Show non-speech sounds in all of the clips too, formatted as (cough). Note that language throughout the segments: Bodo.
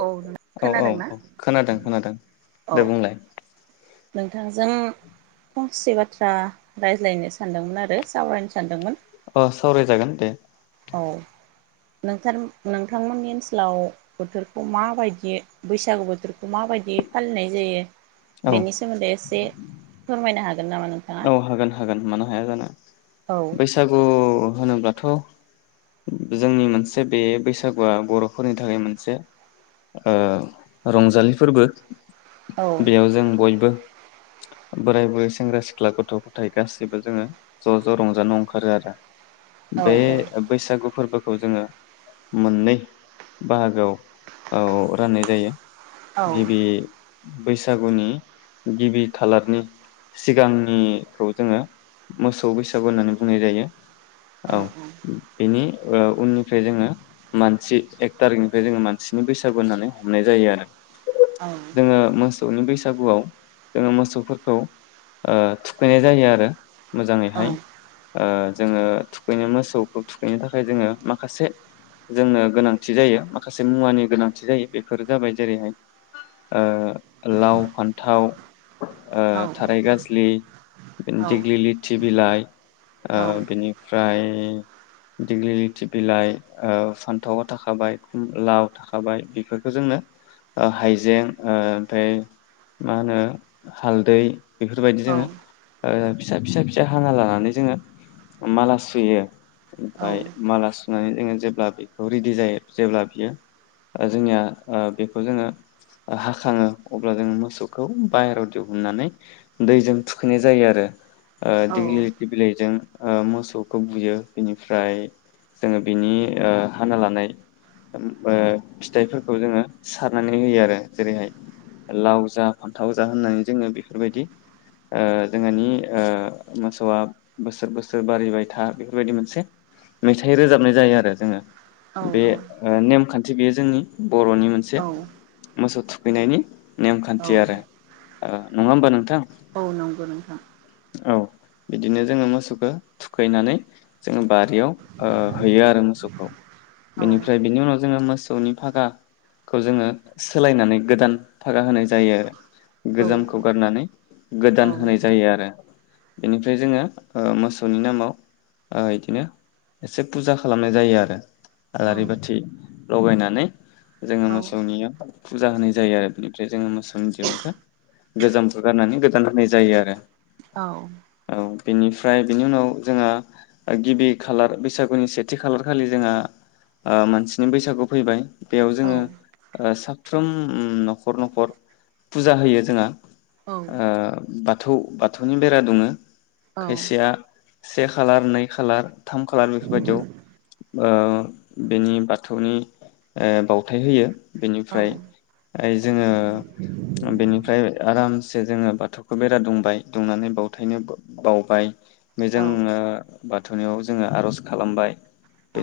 औ औ औ खोनादोंना औ खोनादों खोनादों औ दे बुंलाय नोंथांजों फं से बाथ्रा रायज्लायनो सानदोंमोन आरो सावरायनो सानदोंमोन अ सावरायजागोन दे औ नोंथा नोंथांमोननि ओनसोलाव बोथोरखौ माबायदि बैसागु बोथोरखौ माबायदि फालिनाय जायो औ बेनि सोमोन्दै एसे फोरमायनो हागोन नामा नों औ हागोन हा हागोन मानो हाया जानो औ बैसागु होनोब्लाथ' जोंनि मोनसे बे बैसागुआ बर'फोरनि थाखाय मोनसे ओ रंजालि फोरबो औ बेयाव जों बयबो बोराय बुरै सेंग्रा सिख ख्ला गथ' गथाय गासैबो जोङो ज' ज' रंजानो ओंखारो आरो औ बे बैसागु बे फोरबोखौ जोङो मोननै बाहागोआव औ राननाय जायो। औ गिबि बैसागुनि गिबि खालारनि सिगां निखौ जोङो मोसौ बैसागु होननानै बुंनाय जायो औ बेनि उननिफ्राय जोङो मानसि एक थारिखनिफ्राय जोङो मानसिनि बैसागु होननानै हमनाय जायो आरो। औ। जोङो मोसौनि बैसागुआव जोङो मोसौफोरखौ ओ थुखैनाय जायो आरो। औ मोजाङैहाय ओ जोङो थुखैनो मोसौखौ थुखैनो थाखाय जोङो माखासे जोंनो गोनांथि जायो माखासे मुवानि गोनांथि जायो बेफोरो जाबाय जेरैहाय ओ लाव फान्थाव ओ थाराय गाज्लि दिेग्लि दिग्लिलिथि बिलाइ ओ बिनिफ्राय (unintelligible) दिग्लिलिथि बिलाइ ओ फान्थावा थाखाबाय लाव थाखाबाय बेफोरखौ जोंनो ओ हाइजें ओ ओमफाय मा होनो हालदै बि बेफोरबायदि जोङो ओ फिथ फिसा-फिसा-फिसा हाना लानानै जोङो माला सुयो। ओमफाय मालासुनानै जोङो जेब्ला बेखौ रेडि जायो जेब्ला बियो ओ जोंनिया ओ बेखौ जोङो हाखाङो अब्ला जोङो मोसौखौ बायहेराव दिहुननानै दैजों थुखैनाय जायो आरो। ओ दिग्लिलिथि बिलाइजों ओ मोसौखौ बुयो बिनिफ्राय जोङो बिनि ओ हाना लानाय ओ फिथाइफोरखौ जोङो सारनानै होयो आरो जेरैहाय लाव जा फान्थाव जा होननानै जोङो बेफोरबायदि ओ जोंहानि ओ मोसौआ बोसोर बोसोर बारिबाय था। बेफोरबायदि मोनसे मेथाइ रोजाबनाय जायो आरो जोङो। बे ओ नेमखान्थि थि बेयो जोंनि बरनि मोनसे औ मोसौ थुख खैनायनि औ नेमखान्थि आरो ओ नङा होमबा नोंथां? औ नंगौ नोंथां। औ बिदिनो जोङो मोसौखौ थुखैनानै जोङो बारियाव ओ हैयो आरो मोसौखौ। औ बेनिफ्राय बेनि उनाव जो जोङो मोसौनि फागाखौ जोङो सोलायनानै गोदान फागा होनाय जायो। औ औ गोजामखौ गारनानै गोदान औ होनाय नोंथां जायो आरो बेनिफ्राय जोङो ओ मोसौनि नामाव ओ इदिनो एसे फुजा खालामनाय जायो आरो आलारि औ बाथि लगायनानै जोङो औ मोसौनियाव फुजा होनाय जायो आरो बेनिफ्राय जोङो मोसौनि दिरुंखौ गोजाम गारनानै गोदान होनाय जायो आरो औ औ बेनिफ्राय बेनि उनाव जोंहा गिबि खालार बैसागुनि सेथि खालार खालि जोंहा ओ मानसिनि बैसागु फैबाय। बेयाव औ जोङो आ सा साफ्रोम न'खर न'खर फुजा होयो जोंहा ओ बाथौ बाथौनि बेरा दुमो। औ खायसेया से खालार नै खालार थाम खालार बेफोरबायदियाव ओ बेनि बाथौनि ओ बावथाय होयो। औ बेनिफ्राय जोङो बेनिफ्राय आराम से जोङो बाथौखौ बेरा दुंबाय दुंनानै बावथायनो बावबाय (unintelligible) जोंङो बाथौनियाव जोङो आर'ज खालामबाय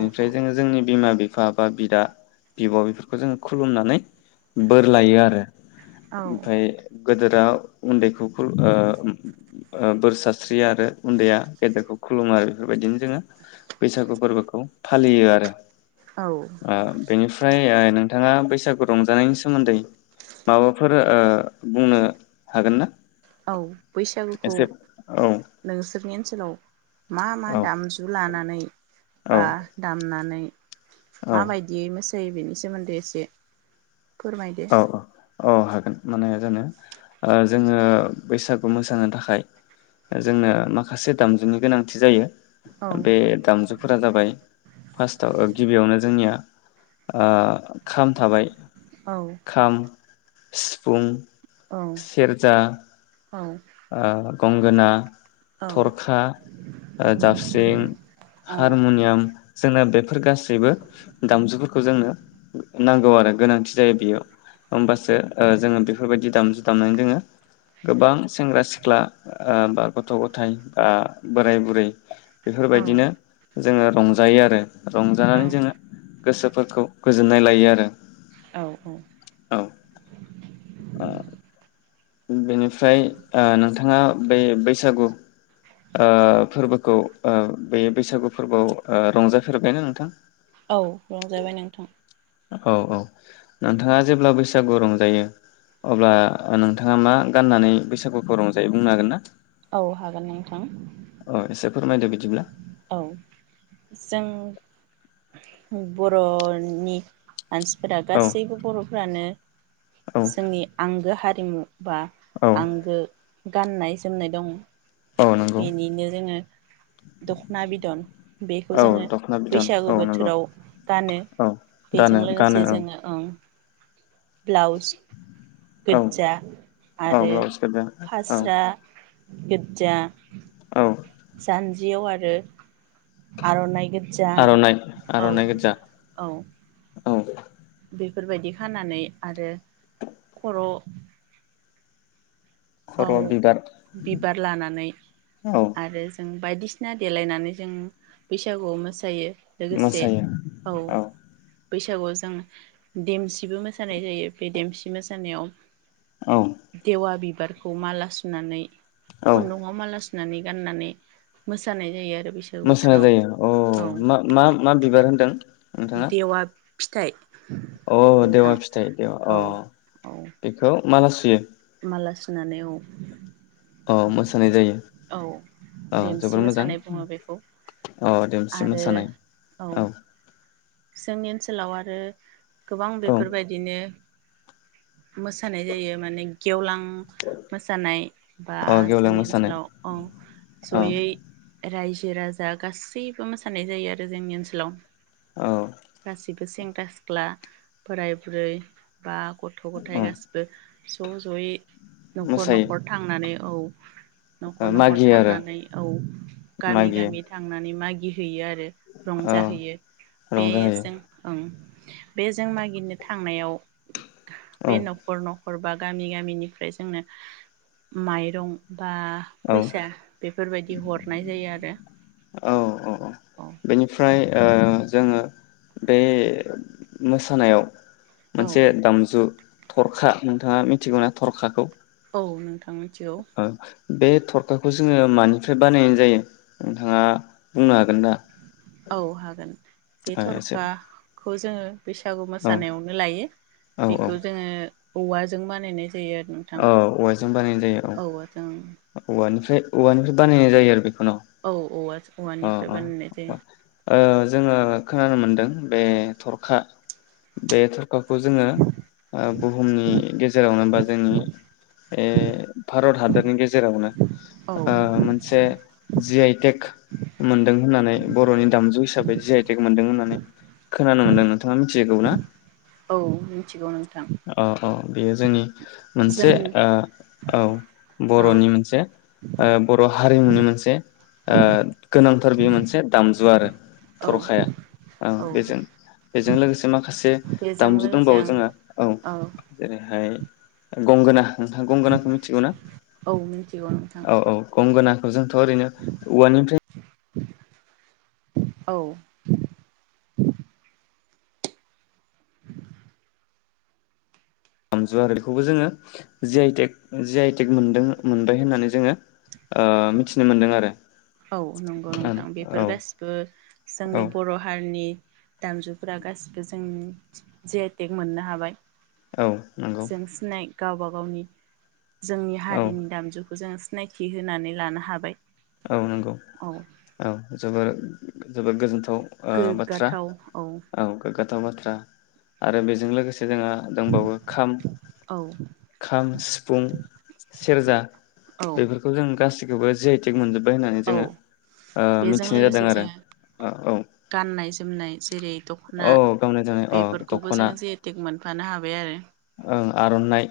औ जोङो जोंनि बिमा बि बिफा बा बिदा बिब' बेफोरखौ जोङो खुलुमनानै बोर लायो आरो औ ओमफ्राय गोदोर (unintelligible) उन्दैखौ खुल ओ ओ बोर सास्रि आरो उन्दैया गेदेरखौ खुलुमो आरो बेफोरबायदिनो जोङो बैसागु फोरबोखौ फालियो आरो आ बेनि फ्राय आ नोंथाङा बैसागु रंजानायनि सोमोन्दै माबाफोर ओ बुंनो हागोन ना? बैसागुखौ एसे औ नोंसोरनि ओनसोलाव मा मा औ दामजु लानानै औ बा दाम ना। नै। औ माबायदियै मो। जायो बेनि सोमोन्दै एसे। फोरमायदो। औ औ हागोन माने जानो जोङो बैसागु मोसानो थाखाय जोंनो माखासे दामजुनि गोनांथि जायो। औ बे दामजु फोर जाबाय फार्स्टआव गिबियावनो जोंनिया खाम थाबाय औ खाम सिफुं। औ सेरजा औ। ओ गंगोना औ थरखा। ओ दाबस्रिं औ हारमुनियाम जोंनो बेफोर गासैबो दामजुफोरखौ जोंनो नांगौ आरो गोनांथि जायो बेयाव होमबासो जोङो बेफोरबायदि दामजु दामनानै जोङो गोबां सेंग्रा सिख्ला ओ बा गथ' गथाय बा बोराय बुरै औ बेफोरबायदिनो जोङो रंजायो आरो रंजानानै जोङो गोसोफोरखौ गोजोननाय लायो आरो औ औ औ। ओ। बेनिफ्राय ओ नोंथाङा बे बैसागु ओ फोरबोखौ ओ बे बैसागु फोरबोआव रंजाफेरबायना नोंथां? औ रंजाबाय नोंथां। औ औ नोंथाङा जेब्ला बैसागु रंजायो अब्ला नों थाङा मा गाननानै बैसागुखौ रंजायो बुंनो हागोन ना? औ हागोन नोंथां अ एसे फोरमायदो बिदिब्ला। औ जों बर'नि मानसिफोरा औ गासैबो बर'फ्रानो औ जोंनि आंगो हार जोङो बा औ आंगो गाननाय जोमनाय दं। औ नंगौ बेनिनो जोङो दखना बिदन बेखौ औ जोङो दख'ना बिदन बैसागु औ नंगौ बोथोराव गानो औ दानो बेजों गानो लोगोसे औ जोङो ओं। ब्लाउस औ गोजजा औ आरो ब्लाउस गोजा औ फास्रा गोजजा औ। जान्जियाव आरो आर'नाइ गोज्जा आर'नाइ औ आर'नाइ गोजा औ औ बेफोरबायदि खानानै आरो खर' आव खर'आव बिबार बिबार लानानै औ आरो जों बायदिसिना देलायनानै जों बैसागुआव मोसायो। लोगोसे मोसायो औ बैसागुआव जों देमसिबो मोसानाय जायो बे देमसि मोसानायाव औ देवा बि खौ माला सुनानै औ खुनदुंआव माला सु नानै गाननानै मोसानाय जायो आरो बैसागु मोसानाय बोथोराव जायो अ औ मा-मा मा बिबार होनदों? देवा। फिथाइ। औ देवा नोंथां फिथाइ देवा औ अ औ बेखौ माला सुयो। माला सुनानै औ। अ मोसानाय जायो औ अ देमसि जोबोर मोजां। मोसानाय बुङो बेखौ औ देमसि आरो मोसानाय औ। जोंनि ओनसोलाव आरो। गोबां औ बेफोरबायदिनो मोसानाय जायो माने गेवलां मोसानाय बा औ गेवलां जोंनि मोसानाय ओनसोलाव औ औ जयै रायजो राजा गासैबो मोसानाय जायो आरो जोंनि ओनसोलाव औ गासिबो सेंग्रा सेंग्रा सिख्ला बोराय बुरै बा गथ औ गथायाइ गासिबो ज-जयै। नखर मोसायो नखर थांनानै। औ। नखर नखर मागियो आरो थांनानै औ गामि मागियो गामि थांनानै मागियो। हैयो आरो औ रंजाहैयो रंजाहोयो बेजों ओं बे जों मागिनो थांनायाव औ बे नखरनाव। हरबा गामि गामिनिफ्राय जोंनो माइरं बा औ फैसा बेफोरबायदि हरनाय जायो आरो औ औ। औ बेनिफ्राय ओ जोङो बे मोसानायाव मोनसे औ दामजु थरखा नोंथाङा मिथिगौना थरखाखौ? औ नोंथां मिथिगौ। ओ बे थरखाखौ जोङो मानिफ्राय बानायनाय जायो नोंथाङा बुंनो हागोन ना। औ हागोन। बे ओ एसे थरखा। खौ जोङो बैसागु औ मोसानायावनो लायो औ बेखौ जोङो औवाजों बानायनाय जायो आरो नोंथां औ औवाजों बानायनाय जायो औ। औवाजों औवानिफ्राय औवानिफ्राय बानायनाय जायो आरो बे औ औवा औवानिफ्राय बानायनाय जायो। ओ जोङो खोनानो मोन्दों बे थरखा बे थरखाखौ जोङो ओ बुहुमनि गेजेरावनो बा जों बे भारत हादरनि गेजेरावनो औ ओ मोनसे जि आइटेक मोनदों होननानै बर'नि दामजु हिसाबै जि आइटेक मोनदों होननानै खोनानो मोनदोंमोन नोंथाङा मिथिगौल्बा औ मिथिगौ नोंथां अ अ बेयो जोंनि मोनसे जों ओ औ औ बर'नि मोनसे ओ बर' हारिमुनि मोनसे ओ गोनांथार बे मोनसे दामजु आरो औ थरखाया। औ बेजों बेजों लोगोसे माखासे बेजों दामजु लोगोसे दंबावो आं जोङा औ जेरैहाय गंगोना नोंथाङा गंगोनाखौ मिथिगौ ना? औ मिथिगौ नोंथां औ औ गंगोना जोंथ' ओरैनो औवानिफ्राय औ। दामजु आरो बेखौबो जोङो जि आइटेक जि आइटेक मोनदों मोनबाय होननानै जोङो ओ मिथिनो मोनदों आरो। औ नंगौ नोंथां औ बेफोर गासिबो औ जोंनि बर' हारिनि दामजुफोरा गासिबो जों जे आइटेक मोननो हाबाय। औ नंगौ। जों सिनाय गावबा गावनि जोंनि औ हारिनि दामजुखौ जों सिनायथि होनानै लानो हाबाय। औ नंगौ औ औ जोबोर जोबोर गोजोन थाव ओ बाथ्रा औ गोग्गा थाव बाथ्रा आरो बेजों लोगोसे जोंहा दंबावो औ खाम, सिफुं, सेरजा औ बेफोरखौ जों गासै खौबो जि आइ टेक मोन्दों औ बेजों जादों लोगोसे आरो जोङो औ औ गाननाय जोमनाय जेरै औ दख'ना गावनाय जोमनाय अ बेफोरखौबो दख'ना जोङो जि आइ टेक मोनफानो हाबाय आरो ओं आर'नाइ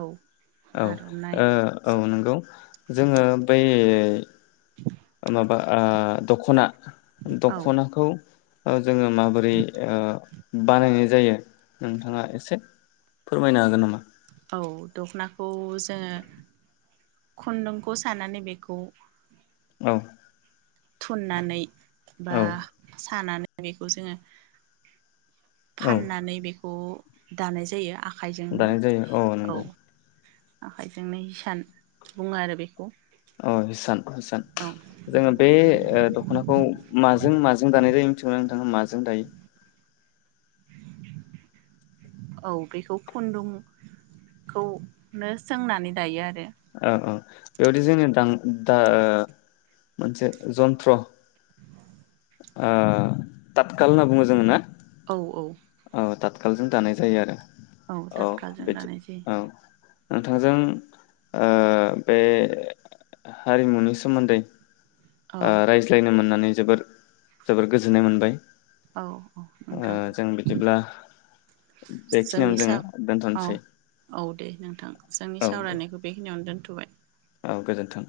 औ औ आर'नाइ ओ औ नंगौ जोङो बै ओ। माबा ओ दखना। औ दखनाखौ ओ जोङो माबोरै ओ बानायनाय जायो नोंथाङा एसे फोरमायनो हागोन नामा? औ दख'नाखौ जोङो खुन्दुंखौ सानानै बेखौ औ। थुननानै औ बा सानानै बेखौ जोङो औ फाननानै बे खौ दानाय जायो आ दानाय जायो औ नंगौ। आखाइजोंनो हिसान बुङो आरो बेखौ। अ हिसान। हिसान औ जोङो बे ओ दखनाखौ माजों माजों दानाय जायो? थिगौना नोंथाङा माजों दायो? औ बेखौ खुन्दुंखौनो सोंनानै दायो आरो। ओ ओ बेयावदि जोंनि दां दां ओ मोनसे जन्त्र ओ थातखाल होनना बुङो जोङो ना? औ औ। ओ थात खालजों दानाय जायो आरो। औ दाथखाजों बेदि दानाय जायो औ। नोंथांजों ओ बे हारिमुनि सोमोन्दै औ ओ रायज्लायनो मोनना नै जोबोर जोबोर गोजोननाय मोनबाय। औ औ ओ नोंथां जों बिदिब्ला बेखिनियावनो जोंनि सा जोङो औ दोनथ'नोसै औ दे नोंथां जोंनि औ दे सावरायनायखौ बेखिनियावनो दोन थबाय। औ गोजोन्थों।